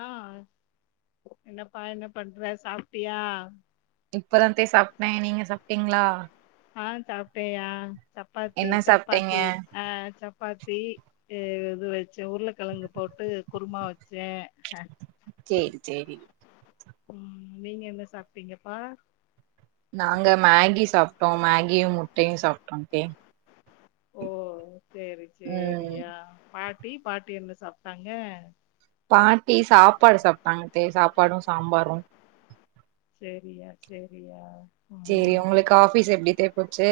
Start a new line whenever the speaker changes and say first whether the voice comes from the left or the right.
left: ஆ என்னப்பா என்ன பண்ற சாப்டயா
right: இப்பதா தே சாப்டே நீங்க சாப்டீங்ளா
left: ஆ சாப்டேயா சப்பாத்தி
right: என்ன சாப்ட்டீங்க
left: சப்பாத்தி ஆ சப்பாத்தி இது வச்சே உருளக்கெழங்கு போட்டு குருமா வச்சே ஹ
right: சேரி செரி
left: உம் நீங்க என்ன சாப்டீங்கப்பா
right: நாங்க மேகி சாப்டோ மேகியு முட்டயு சாப்டோ கே
left: ஓ சேரி சேரி
right: ம்
left: ஆ பாட்டி பாட்டி என்ன சாப்டாங்க
right: பாட்டி சாப்பாடு சாப்டாங்க தே சாப்பாடு சாம்பாரு
left: சேரியா சேரியா
right: சேரி
left: ம்
right: உங்களுக்கு ஆபீஸ் எப்டித்தே போச்சு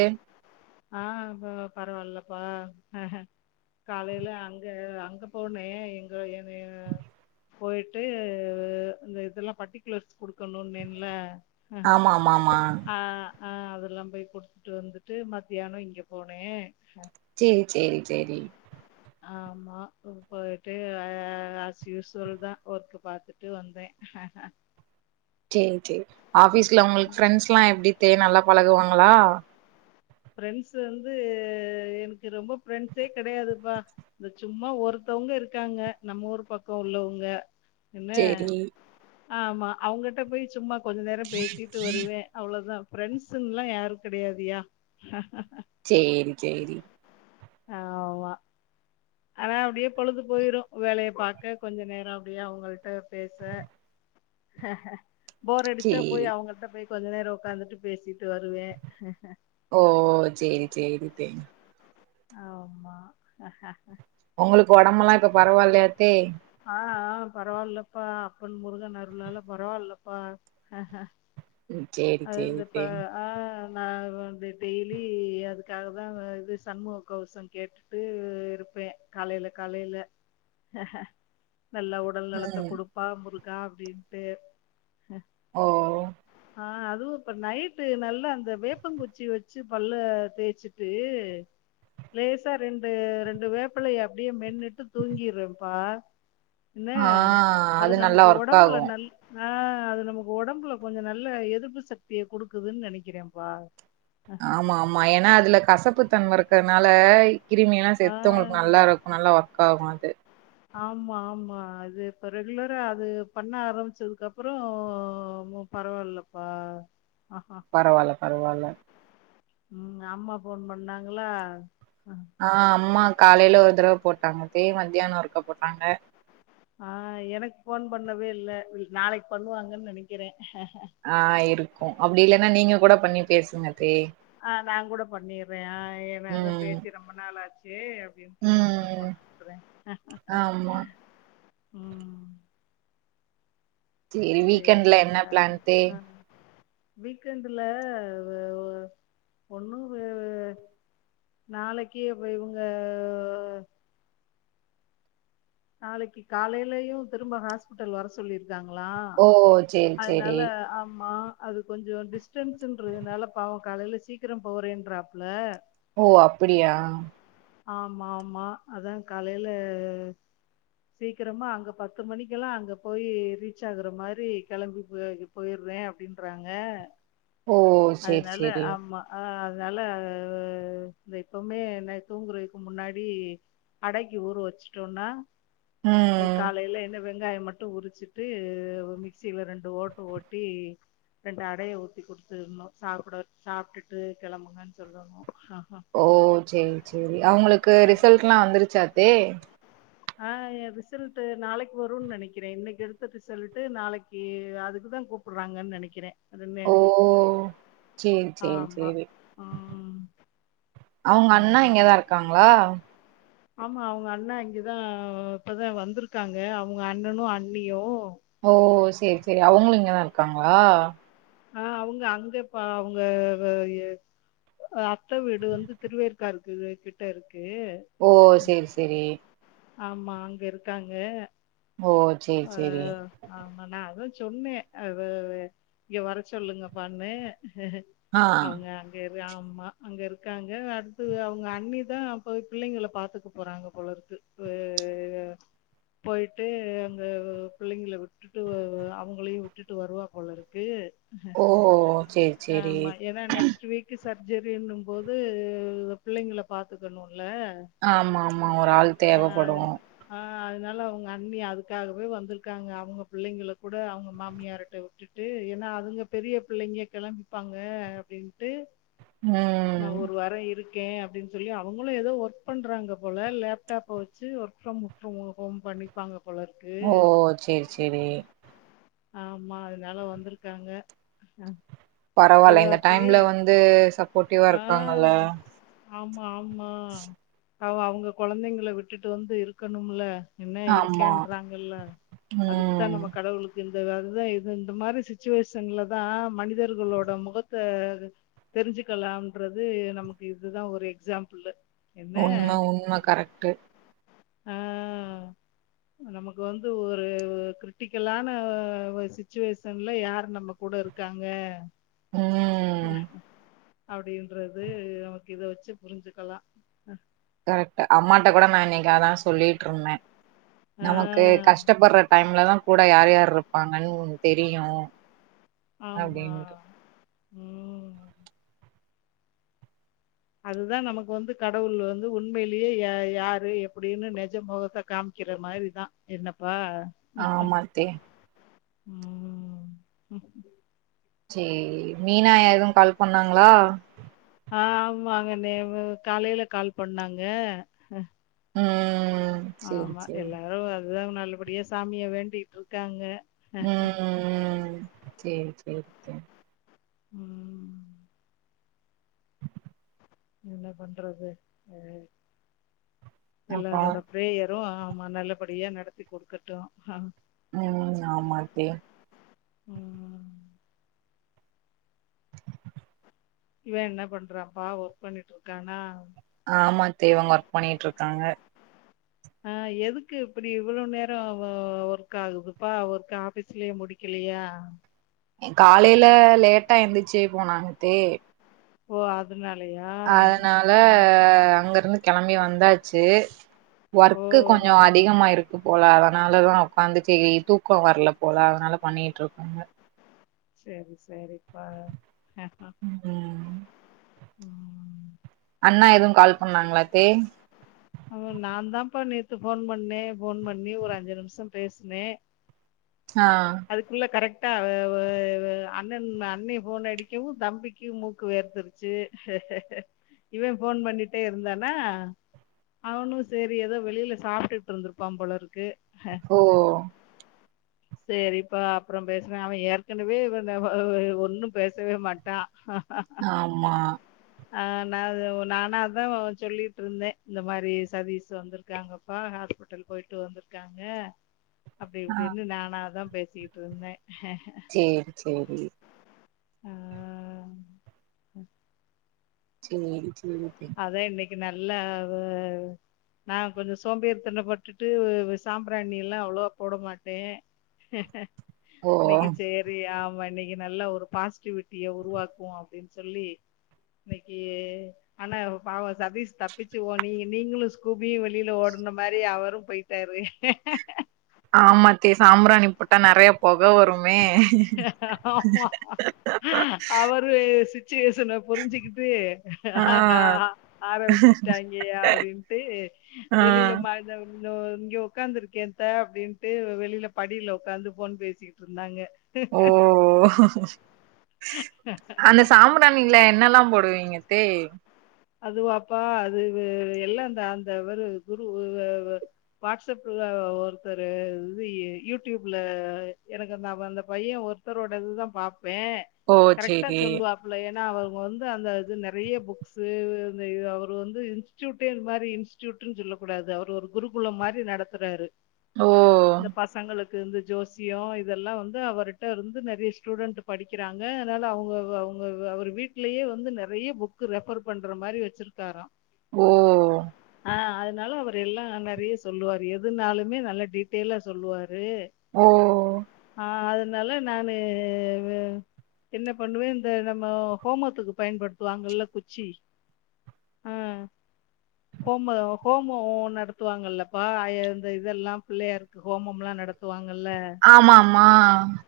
left: ஆ பரவால்லப்பா அ காலையில அங்க அங்க போனே எங்க என்னைய போயிட்டு இந்த இதெல்லா பர்ட்டிகுலர்ஸ் குடுக்கணு இன்னேன்ல
right: ஆம மா மா
left: ஆ அதெல்லா போய் குடுத்துட்டு வந்துட்டு மத்தியானோ இங்க போனே
right: சேரி சேரி சேரி
left: ஆமா போயிட்டு அஸ்யூசல் தா ஒர்க்க பாத்துட்டு வந்தே
right: சேர் சேர் ஆபீஸ்ல உங்ளுக்கு ஃரெண்ட்ஸ் ல்லா எப்டி தே நல்லா பழகுவாங்களா
left: ப்ரெண்ட்ஸ் வந்து எனக்கு ரொம்ப ஃப்ரெண்ட்ஸே கெடயாதுப்பா இந்த சும்மா ஒருத்தவுங்க இருக்காங்க நம்ம ஊர் பக்கோ உள்ளவுங்க என்ன
right: சேரி
left: ஆமா அவங்கிட்ட போய் சும்மா கொஞ்ச நேரம் பேசிட்டு வருவே அவ்ளோதா ஃப்ரெண்ஸுன்லா யாரு கெடயாதுயா
right: சேரி சேரி
left: ஆமா ஆனா அப்டியே பொழுது போயிரு வேலைய பாக்க கொஞ்ச நேரோ அப்டியே அவுங்கள்ட்ட பேச போர் அடிச்சா போய்
right: சேரி
left: அவுங்கள்ட்ட போய் கொஞ்ச நேரோ ஒக்காந்துட்டு பேசிட்டு வருவே
right: ஓ சேரி சேரி தே
left: ஆமா
right: ஒங்களுக் ஒடம்புலா இப்ப பரவால்லயாத்தே
left: ஆ ஆ பரவால்லப்பா அப்பன் முருகன் அருளால பரவால்லப்பா ஆஹ
right: ம் சேரி
left: அது
right: சேரி
left: தப்பு
right: தே
left: ஆ நா வந்து டெய்லி அதுக்காக தா இது சண்முக கவுசோ கேட் டு இருப்பே காலைல காலைல நல்லா உடல் நலத்த
right: ம்
left: குடுப்பா முருகா அப்டின்ட்டு
right: ஓ
left: ஆ அதுவு இப்ப நைட்டு நல்லா அந்த வேப்பங்குச்சி வச்சு பல்ல தேய்ச்சுட்டு லேசா ரெண்டு ரெண்டு வேப்பலைய அப்டியே மென்னுட்டு தூங்கிறப்பா என்ன
right: ஆ
left: அது
right: நல்லா
left: நமக்கு
right: ஒர்க்
left: ஒடம்புல
right: ஆகு
left: நல் ஆ அது நமக்கு ஒடம்புல கொஞ்ச நல்ல எதிர்ப்பு சக்திய குடுக்குதுன்னு நெனைக்கிறப்பா
right: ஆமா ஆமா ஏன்னா அதுல கசப்பு தன்ம இருக்கறனால கிருமியெல்லா
left: ஆ
right: சேத்து உங்களுக்கு நல்லா இருக் நல்லா ஒர்க் ஆகு அது
left: ஆமா ஆமா அது இப்ப ரெகுலரா அது பண்ண ஆரம்பிச்சதுக்கு அப்பறோ பரவாயில்லப்பா ஆ
right: பரவால பரவால
left: ம் அம்மா ஃபோன் பண்ணாங்களா
right: ஆ அம்மா காலயில ஒரு தடவ போட்டாங்கத்தே மத்தியான ஒருக்க போட்டாங்க
left: ஆ எனக்கு ஃபோன் பண்ணவே இல்ல நாளைக்கு பண்ணுவாங்கன்னு நனைக்கிறே
right: ஆ இருக்கு அப்டி இல்லன்னா நீங்க கூட பண்ணி பேசுங்கத்தே
left: ஆ நா கூட பண்ணிடுறே ஆ ஏனா அதா
right: ம்
left: பேசி ரொம்ப நாள் ஆச்சு அப்டின்ட்டு நா கூட
right: ம்
left: போண்ணறே
right: ஆமா
left: ம்
right: சேரி வீக்கெண்ட்ல என்ன
left: சேரியா
right: ப்ளான்த்தே
left: ஆ வீக்கெண்டுல வ வ ஒன்னு வ வ நாளைக்கு அப்ப இவுங்க நாளைக்கு காலையிலயு திரும்ப ஹாஸ்பி ட்டல் வர சொல்லி இருக்காங்களா
right: ஓ சேரி சேரி
left: அதனால ஆமா அது கொஞ்சோ டிஸ்டன்ஸுன்றதுனால பாவோ காலயில சீக்கிரோ போறேன்றாப்புல
right: ஓ அப்பிடியா
left: ஆமா ஆமா அதா காலயில சீக்கரமா அங்க பத்து மணிக்கெல்லா அங்க போய் ரீச் ஆகுற மாரி கெளம்பி போய் போயிடுறே அப்டின்றாங்க
right: ஓ சேரி
left: அதனால
right: சேரி
left: ஆமா ஆ அதனால் அ இந்த இப்பவுமே நை தூங்குறதுக்கு முன்னாடி அடைக்கி ஊர வச்சுட்டோனா
right: ம்
left: அது காலயில என்ன வெங்காய மட்டு உரிச்சிட்டு மிக்சியில ரெண்டு ஓட்டு ஓட்டி ரெண்டு அடைய ஊத்தி குடுத்துருணு சாப்பட சாப்ட்டுட்டு கெளம்புங்கன்னு சொல்லணு
right: ஓ சரி சரி அவங்களுக்கு
left: ஆமா
right: ரிசல்ட்ல்லா வந்துருச்சா இப்பே
left: ஆ ரிசல்ட்டு நாளைக்கு வரும்னு நெனைக்கிறே இன்னைக்கு எடுத்த ரிசல்ட்டு நாளைக்கு அதுக்குதா கு ப்புறாங்கன்னு நெனைக்கிறே அதுன்னு
right: ஓ! சேரி, சேரி,
left: ஆமா
right: சேரி.
left: ஆம்
right: அவங்க அண்ணா இங்கதா இருக்காங்களா
left: ஆமா அவங்க அண்ணா இங்கதா இப்பதா வந்திருக்காங்க அவங்க அண்ணனு அண்ணியு
right: ஓ சரி சரி அவங்களு இங்கதா இருக்காங்களா
left: ஆ அவங்க அங்கப்பா அவங்க வ எ அத்தை வீடு வந்து திருவேர்காடு கிட்ட இருக்கு
right: ஓ சரி சரி
left: ஆமா அங்க இருக்காங்க
right: ஓ சரி
left: அ
right: சரி
left: ஆமா நா அதா சொன்னே அ இங்க வர சொல்லுங்கப்பாண்ணு
right: ஆ.
left: அவுங்க ஆமா அங்க இருக்காங்க அடுத்து அவங்க அண்ணிதா அப்ப பிள்ளைங்க பாத்துக்கு போறாங்க போல இருக்கு ஆ போயிட்டு வா பிள்ளைங்க விட்டுட்டு வ அவங்களையு விட்டுட்டு வருவா போலருக்கு
right: ஓ! சேரி, சேரி.
left: ஆமா ஏதா நெக்ஸ்ட் வீக் சர்ஜரினும் போது பிள்ளைங்கள பாத்துக்கணும்ல
right: ஆமா ஆமா ஒரு ஆள் தேவைப்படு
left: ஆ அதனால அவங்க அண்ணி அது க்காகவே வந்திருக்காங்க அவங்க பிள்ளைங்கள கூட அவங்க மாமியாரிட்ட விட்டுட்டு ஏனா அதுங்க பெரிய பிள்ளைங்க கெளம்பிப்பாங்க அப்படின்ட்டு
right: ம்.
left: நா ஒரு வார இருக் கே அப்படின்னு சொல்லி அவங்களு ஏதோ ஒர்க் பண்றாங்க போல லேப்டாப் வச்சு ஒர்க் ப்ரம் ரம் ஹோம் பண்ணி ருப்பாங்க போலருக்
right: ஓ சரி சரி
left: ஆமா அதனால வந்திருக்காங்க அ
right: பரவால்ல இந்த டைம்ல வந்து சப்போடிவ்வா
left: ஆ
right: இருக்காங்கல்ல
left: ஆமா ஆமா
right: [inaudible]
left: அவ அவங்க கொழந்தைங்க விட்டுட்டு வந்து இருக்கணும்ல என்ன
right: ஆமா.
left: இருக்கேன்றாங்கல்ல அதுக்கு தா
right: ம்.
left: நம்ம கடவுளுக் இந்த அதுதா இது இந்த மாரி சிச்சுவேஷன்ல தா மனிதர்களோ ட முகத்தை தெரிஞ்சுக்கலாம்ன்றது நமக்கு இதுதா ஒரு எக்ஸாம்பிள்ளு
right: உண்ம உண்ம கரெக்ட்டு
left: ஆ நமக்கு வந்து ஒரு கிரிட்டிக்கலான சிச்சுவேஷன்ல யார் நமக்கு கூட இருக்காங்க
right: ம்
left: அப்படின்றது நமக்கு இத வச்சு புரிஞ்சுக்கலா
right: கரெக்ட் அம்மாட்டிட்ட கூட நா இன்னைக்கு அதா சொல்லிட்ருந்தே
left: ஆ
right: நமக்கு கஷ்டப்படுற டைம்லதா கூட யார் யார் இருப்பாங்கன்னு தெரியு
left: ஆமா
right: அப்டின்ட்டு
left: ம் அதுதா நமக்கு வந்து கடவுள் வந்து உண்மையிலேயே யா யாரு எப்படின்னு நெஜம் போக காம் வக்கிற மாதிரிதா என்னப்பா
right: ஆ மத்தே
left: ம்
right: சேரி மீனா எதும் கால் பண்ணாங்களா
left: ஆ ஆமாங்க நே காலையில கால் பண்ணாங்க
right: ம் சேரி
left: ஆமா
right: சேரி
left: எல்லாரும் அதுதான் நல்லபடியா சாமியா வேண்டிட்டு இருக்காங்க
right: ம் ம் ம் சேரி சேரி சேரி
left: ம் என்ன பண்றது அ
right: அப்றோ
left: எல்லாரோட ப்ரேயரும் ஆமா நல்லபடியா நடத்தி கொடுக்கட்டும் அ
right: ம் ஆமாத்தே
left: ம் இவன் என்ன பண்றான்ப்பா ஒர்க் பண்ணிட்டு இருக்கானா
right: ஆமாத்தே இவுங்க ஒர்க் பண்ணிட்டு இருக்காங்க
left: ஆ எதுக்கு இப்டி இவ்வளோவு நேரோம் ஒர்க் ஆகுதுபா ஒர்க் ஆபீஸ்லயே முடி கில்லியா
right: காலைல லேட்டா எந்துச்சு போனாங்கத்தே
left: ஓ அதனாலயா
right: அதால
left: ம்
right: அங்க இருந்து களம்பி வந்தாச்சு
left: ஓ
right: ஒர்க்கு கொஞ்சோம் அதிகமா இருக்கு போல அதனாலதான் உக்காந்துச்சே தூக்கோம் வரல போல அதனால பண்ணிட்டு இருக்காங்க
left: செரி செரிப்பா ம்
right: ம் அண்ணா எதுவும் கால் பண்ணாங்களா த்தே
left: ஆமா நான் தான்ப்பா நேத்து ஃபோன் பண்ணேன் ஃபோன் பண்ணி ஒரு அஞ்சு நிமிஷோம் பேசுனே
right: ஆ
left: அதுக்குள்ளே கரெக்டாக அண்ணன் அண்ணே ஃபோன் அடிக்கவும் தம்பிக்கு மூக்கு வேர்த்துருச் இவன் ஃபோன் பண்ணிட்டே இருந்தானா அவனும் செரி ஏதோ வெளில சாப்ட்ட்டு இருந்திருப்பான் போலருக்கு
right: ஓ
left: செரிப்பா அப்பறோம் பேசுறேன் அவன் ஏற்கனவே இவன ஒன்னும் பேசவே மாட்டான்
right: ஆமா
left: ஆ நா அது நானா அதான் சொல்லிட்டு இருந்தேன் இந்த மாரி சதீஷ் வந்துருக்காங்க அப்பா ஹாஸ்பிட்டல் போயிட்டு வந்துருக்காங்க அப்டி
right: ஆ
left: இப்டின் நான தான் பேசிக்கிட்டு இருந்தேன்
right: சேரி செரி
left: அ
right: சேரி சேரி த்தே
left: அதேன் இன்னைக்கி நல்லா அது நான் கொஞ்சோம் சோம்பேறித்தனம்பட்டுட்டு சாம்பிராணி எல்லாம் அவ்வளவா போட மாட்டேன்
right: ஓ
left: இன்னைக்கு சேர் ரி ஆமா இன்னைக்கு நல்லா ஒரு பாஸ்சிட்டிவிட்டிய உருவாக்குவோ அப்டின்னு சொல்லி இன்னைக்கி ஆனா பாவோம் சதீஷ் தப்பிச்சு ஓ நீ நீங்களும் ஸ்கூபியும் வெளியில ஓடுன மாரி அவரும் போயி ட்டாரு
right: ஆமாத்தே சாம்புராணி போட்டா நறைய பொக வரும் மே
left: ஆமா அவரு சுச்சுவேஷன புரிஞ்சுக்கிட்டு
right: ஆ
left: ஆரம்பிச்சுட்டாங்கயா அப்டின்ட்டு
right: ஆ
left: வெளியில ம [unintelligible] இங்க உக்காந்துருக்கே த அப்டின்ட்டு வெளியில படியில உக்காந்து ஃபோன் பேசி ட்ருந்தாங்க
right: ஓ அந்த சாம்பிராணில என்னல்லா போடுவீங்கத்தே
left: அதுவாப்பா அது எல்லாந்த அந்த ஒரு [unintelligible] வாட்ஸ்அப்ல ஒருத்தர் இது யூடியூப்ல எனக்கு ந அந்த பைய ஒரு த்தரோட இதுதா பாப்பே
right: ஓ
left: கரெக்டா
right: சேரி
left: சொல்லுவாப்ல ஏன்னா அவுங்க வந்து அந்த இது நெறைய புக்ஸ் அவர் வந்து இன்ஸ்டியூட் இதுமாரி இன்ஸ்டியூட்னு சொல்லக்கூடாது அவர் ஒரு குருகுலம் மாரி நடத் றாரு
right: ஓ
left: இந்த பசங்களுக்கு இந்த ஜோசியோ இதெல்லா வந்து அவர்கிட்ட இருந்து நெறைய ஸ்டூடெண்ட்டு படிக்கிறாங்க அதனால அவங்க அவங்க அவர் வீட்லேயே வந்து நெறைய புக் ரெஃபர் பண்ற மாரி வச்சுருக்காரா
right: ஓ
left: ஆ அதனால அவரு எல்லா நெறைய சொல்லுவாரு எதுனாலுமே நல்லா டீட்டெய்ல்லா சொல்லுவாரு
right: ஓ
left: ஆ அதனால நானு என்ன பண்ணுவே இந்த நம்ம ஹோமத்துக்கு பயன்படுத்துவாங்கல்ல குச்சி அ ஹோம ஹோமோ நடத்துவாங்கல்லப்பா அய இந்த இதெல்லாம பிள்ளையாரு ஹோமம் எல்லா நடத் வாங்கல்ல
right: ஆமா ஆமா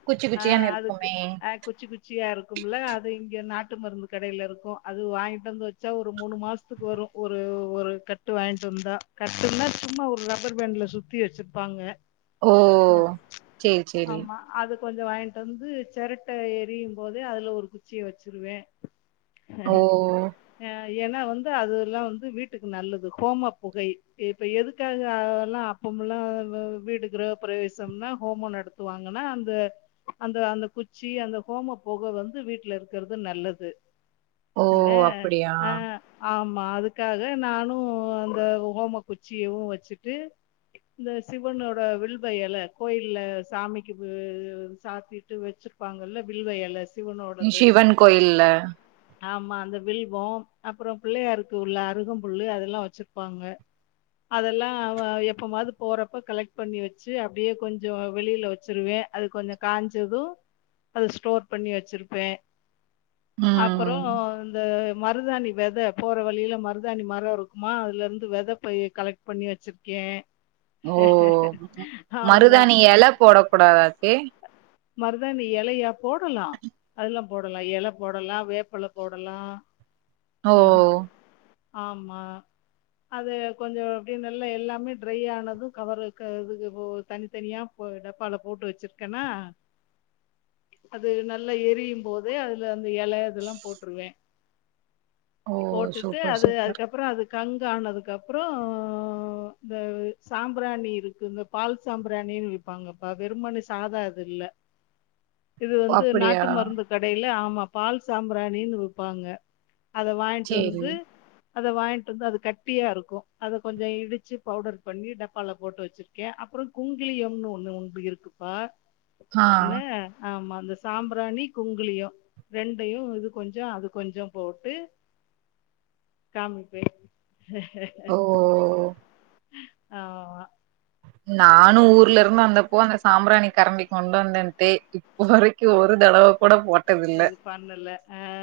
right: குச்சி குச்சியா
left: அதுக்கு
right: நெருக்குமே
left: ஆ குச்சி குச்சியா இருக்கும்ல அது இங்க நாட்டு மருந்து கடைல இருக்கு அது வாங்கிட்டு வந்து வச் ச ஒரு மூணு மாசத்துக்கு வரு ஒரு ஒரு கட்டு வாங்ட்டு வந்தா கட்டுனா சும்மா ஒரு ரப்பர் பேண்ட்ல சுத் சுத்தி வச்சிருப்பாங்க
right: ஓ
left: அ
right: சேரி சேரி
left: ஆமா அது கொஞ்ச வாங்ட்டு வந்து செரட்ட எரியும் போதே அதுல ஒரு குச்சிய வச்சிருவ ஹ ஹ
right: ஓ
left: ஹ ஏன்னா வந்து அதுல்லா வந்து வீட்டுக்கு நல்லது ஹோம புகை இப்ப எதுக்காக அதெல்லா அப்பம்ல்லா வீடு கிரக பிரவேசம்னா ஹோமோ நடத் துவாங்கன்னா அந்த அந்த அந்த குச்சி அந்த ஹோம புக வந்து வீட்ல இருக்கிறது நல்லது
right: ஓ
left: ல
right: அப்படியா
left: ஆமா அதுக்காக நானு அந்த ஹோம குச்சியவு வச்சுட்டு இந்த சிவனோட வில்வ எல கோயில்ல சாமிக்கு சாத்திட்டு வச்சிரு இருப்பாங்கல்ல வில்வ இலை சிவனோடது
right: சிவன் கோயில்ல
left: அப்றோ பிள்ளையாருக்கு உள்ள அருகம் புல்லு அதெல்லா வச்சிருப்பாங்க அதெல்லா எப்பமாது போறப்ப கலெக்ட் பண்ணி வச்சு அப்டே கொஞ்சோ வெளியில வச்சிருவே அது கொஞ்சோ காஞ்சதூ அத ஸ்டோர் பண்ணி வச்சிருப்பே அப்றோ
right: ம்
left: இந்த மருதணி வெத போற வழியில மருதாணி மரோ இருக்குமா அதுல இருந்து வெத போய் கலெக்ட் பண்ணி வச்சுயிருக்கே
right: ஓ
left: ஆமா
right: மருதாணி இல போட கூடாதா ஆர்த்தி
left: மருதானி இலயா போடலா அதெல்லா போடலா இல போடல வேப்பல போடலா
right: ஓ
left: ஆமா அது கொஞ்சோ அப்டினுல்ல எல்லாமே ட்ரை ஆனது கவர்ரு இதுக்கு தனித்தனியா ஒரு டப்பால போட்டு வச்சிருக்கேனா அது நல்லா எரியு போது அதுல அந்த இல இதெல்லா போட்டுருவே
right: ஓ
left: போட்டுட்டு
right: சூப்பர்
left: அது
right: சூப்பர்
left: அதுக்கப்றோ அது கங் ஆனதுக்கு அப்றோ இந்த சாம்பிராணி இருக்கு பால் சாம்பிராணினு விப்பாங்கப்பா வெறுபு சாத இது இல்ல இது வந்து
right: அப்படியா
left: நாட்டு மருந்து கடையில ஆமா பால் சாம்பிராணினு விப்பாங்க அத வாங்கிட்டு
right: சேரி
left: வந்து அத வாங்கிட்டு வந்து அது கட்டியா இருக்கு அத கொஞ்சோ இடிச்சு பவுடர் பண்ணி டப்பால போட்டு வச்சிரு க்கே அப்றோ குங்கிலியம்னு ஒண்ணு உண்டு இருக்குப்பா
right: ஆ
left: என்ன ஆமா அந்த சாம்பிராணி குங்கிலியு ரெண்டையு இது கொஞ்சோ அது கொஞ்சோ போட் டு காமிப்ப
right: ஓ ஓ
left: ஆமா
right: நானு ஊர்ல இருந்து வந்தப்போ அந்த சாம்பராணி கரண்டி கொண்டு வந்தே இது வரைக்கு ஒரு தடவ கூட போட்
left: அது பண்ணலா அ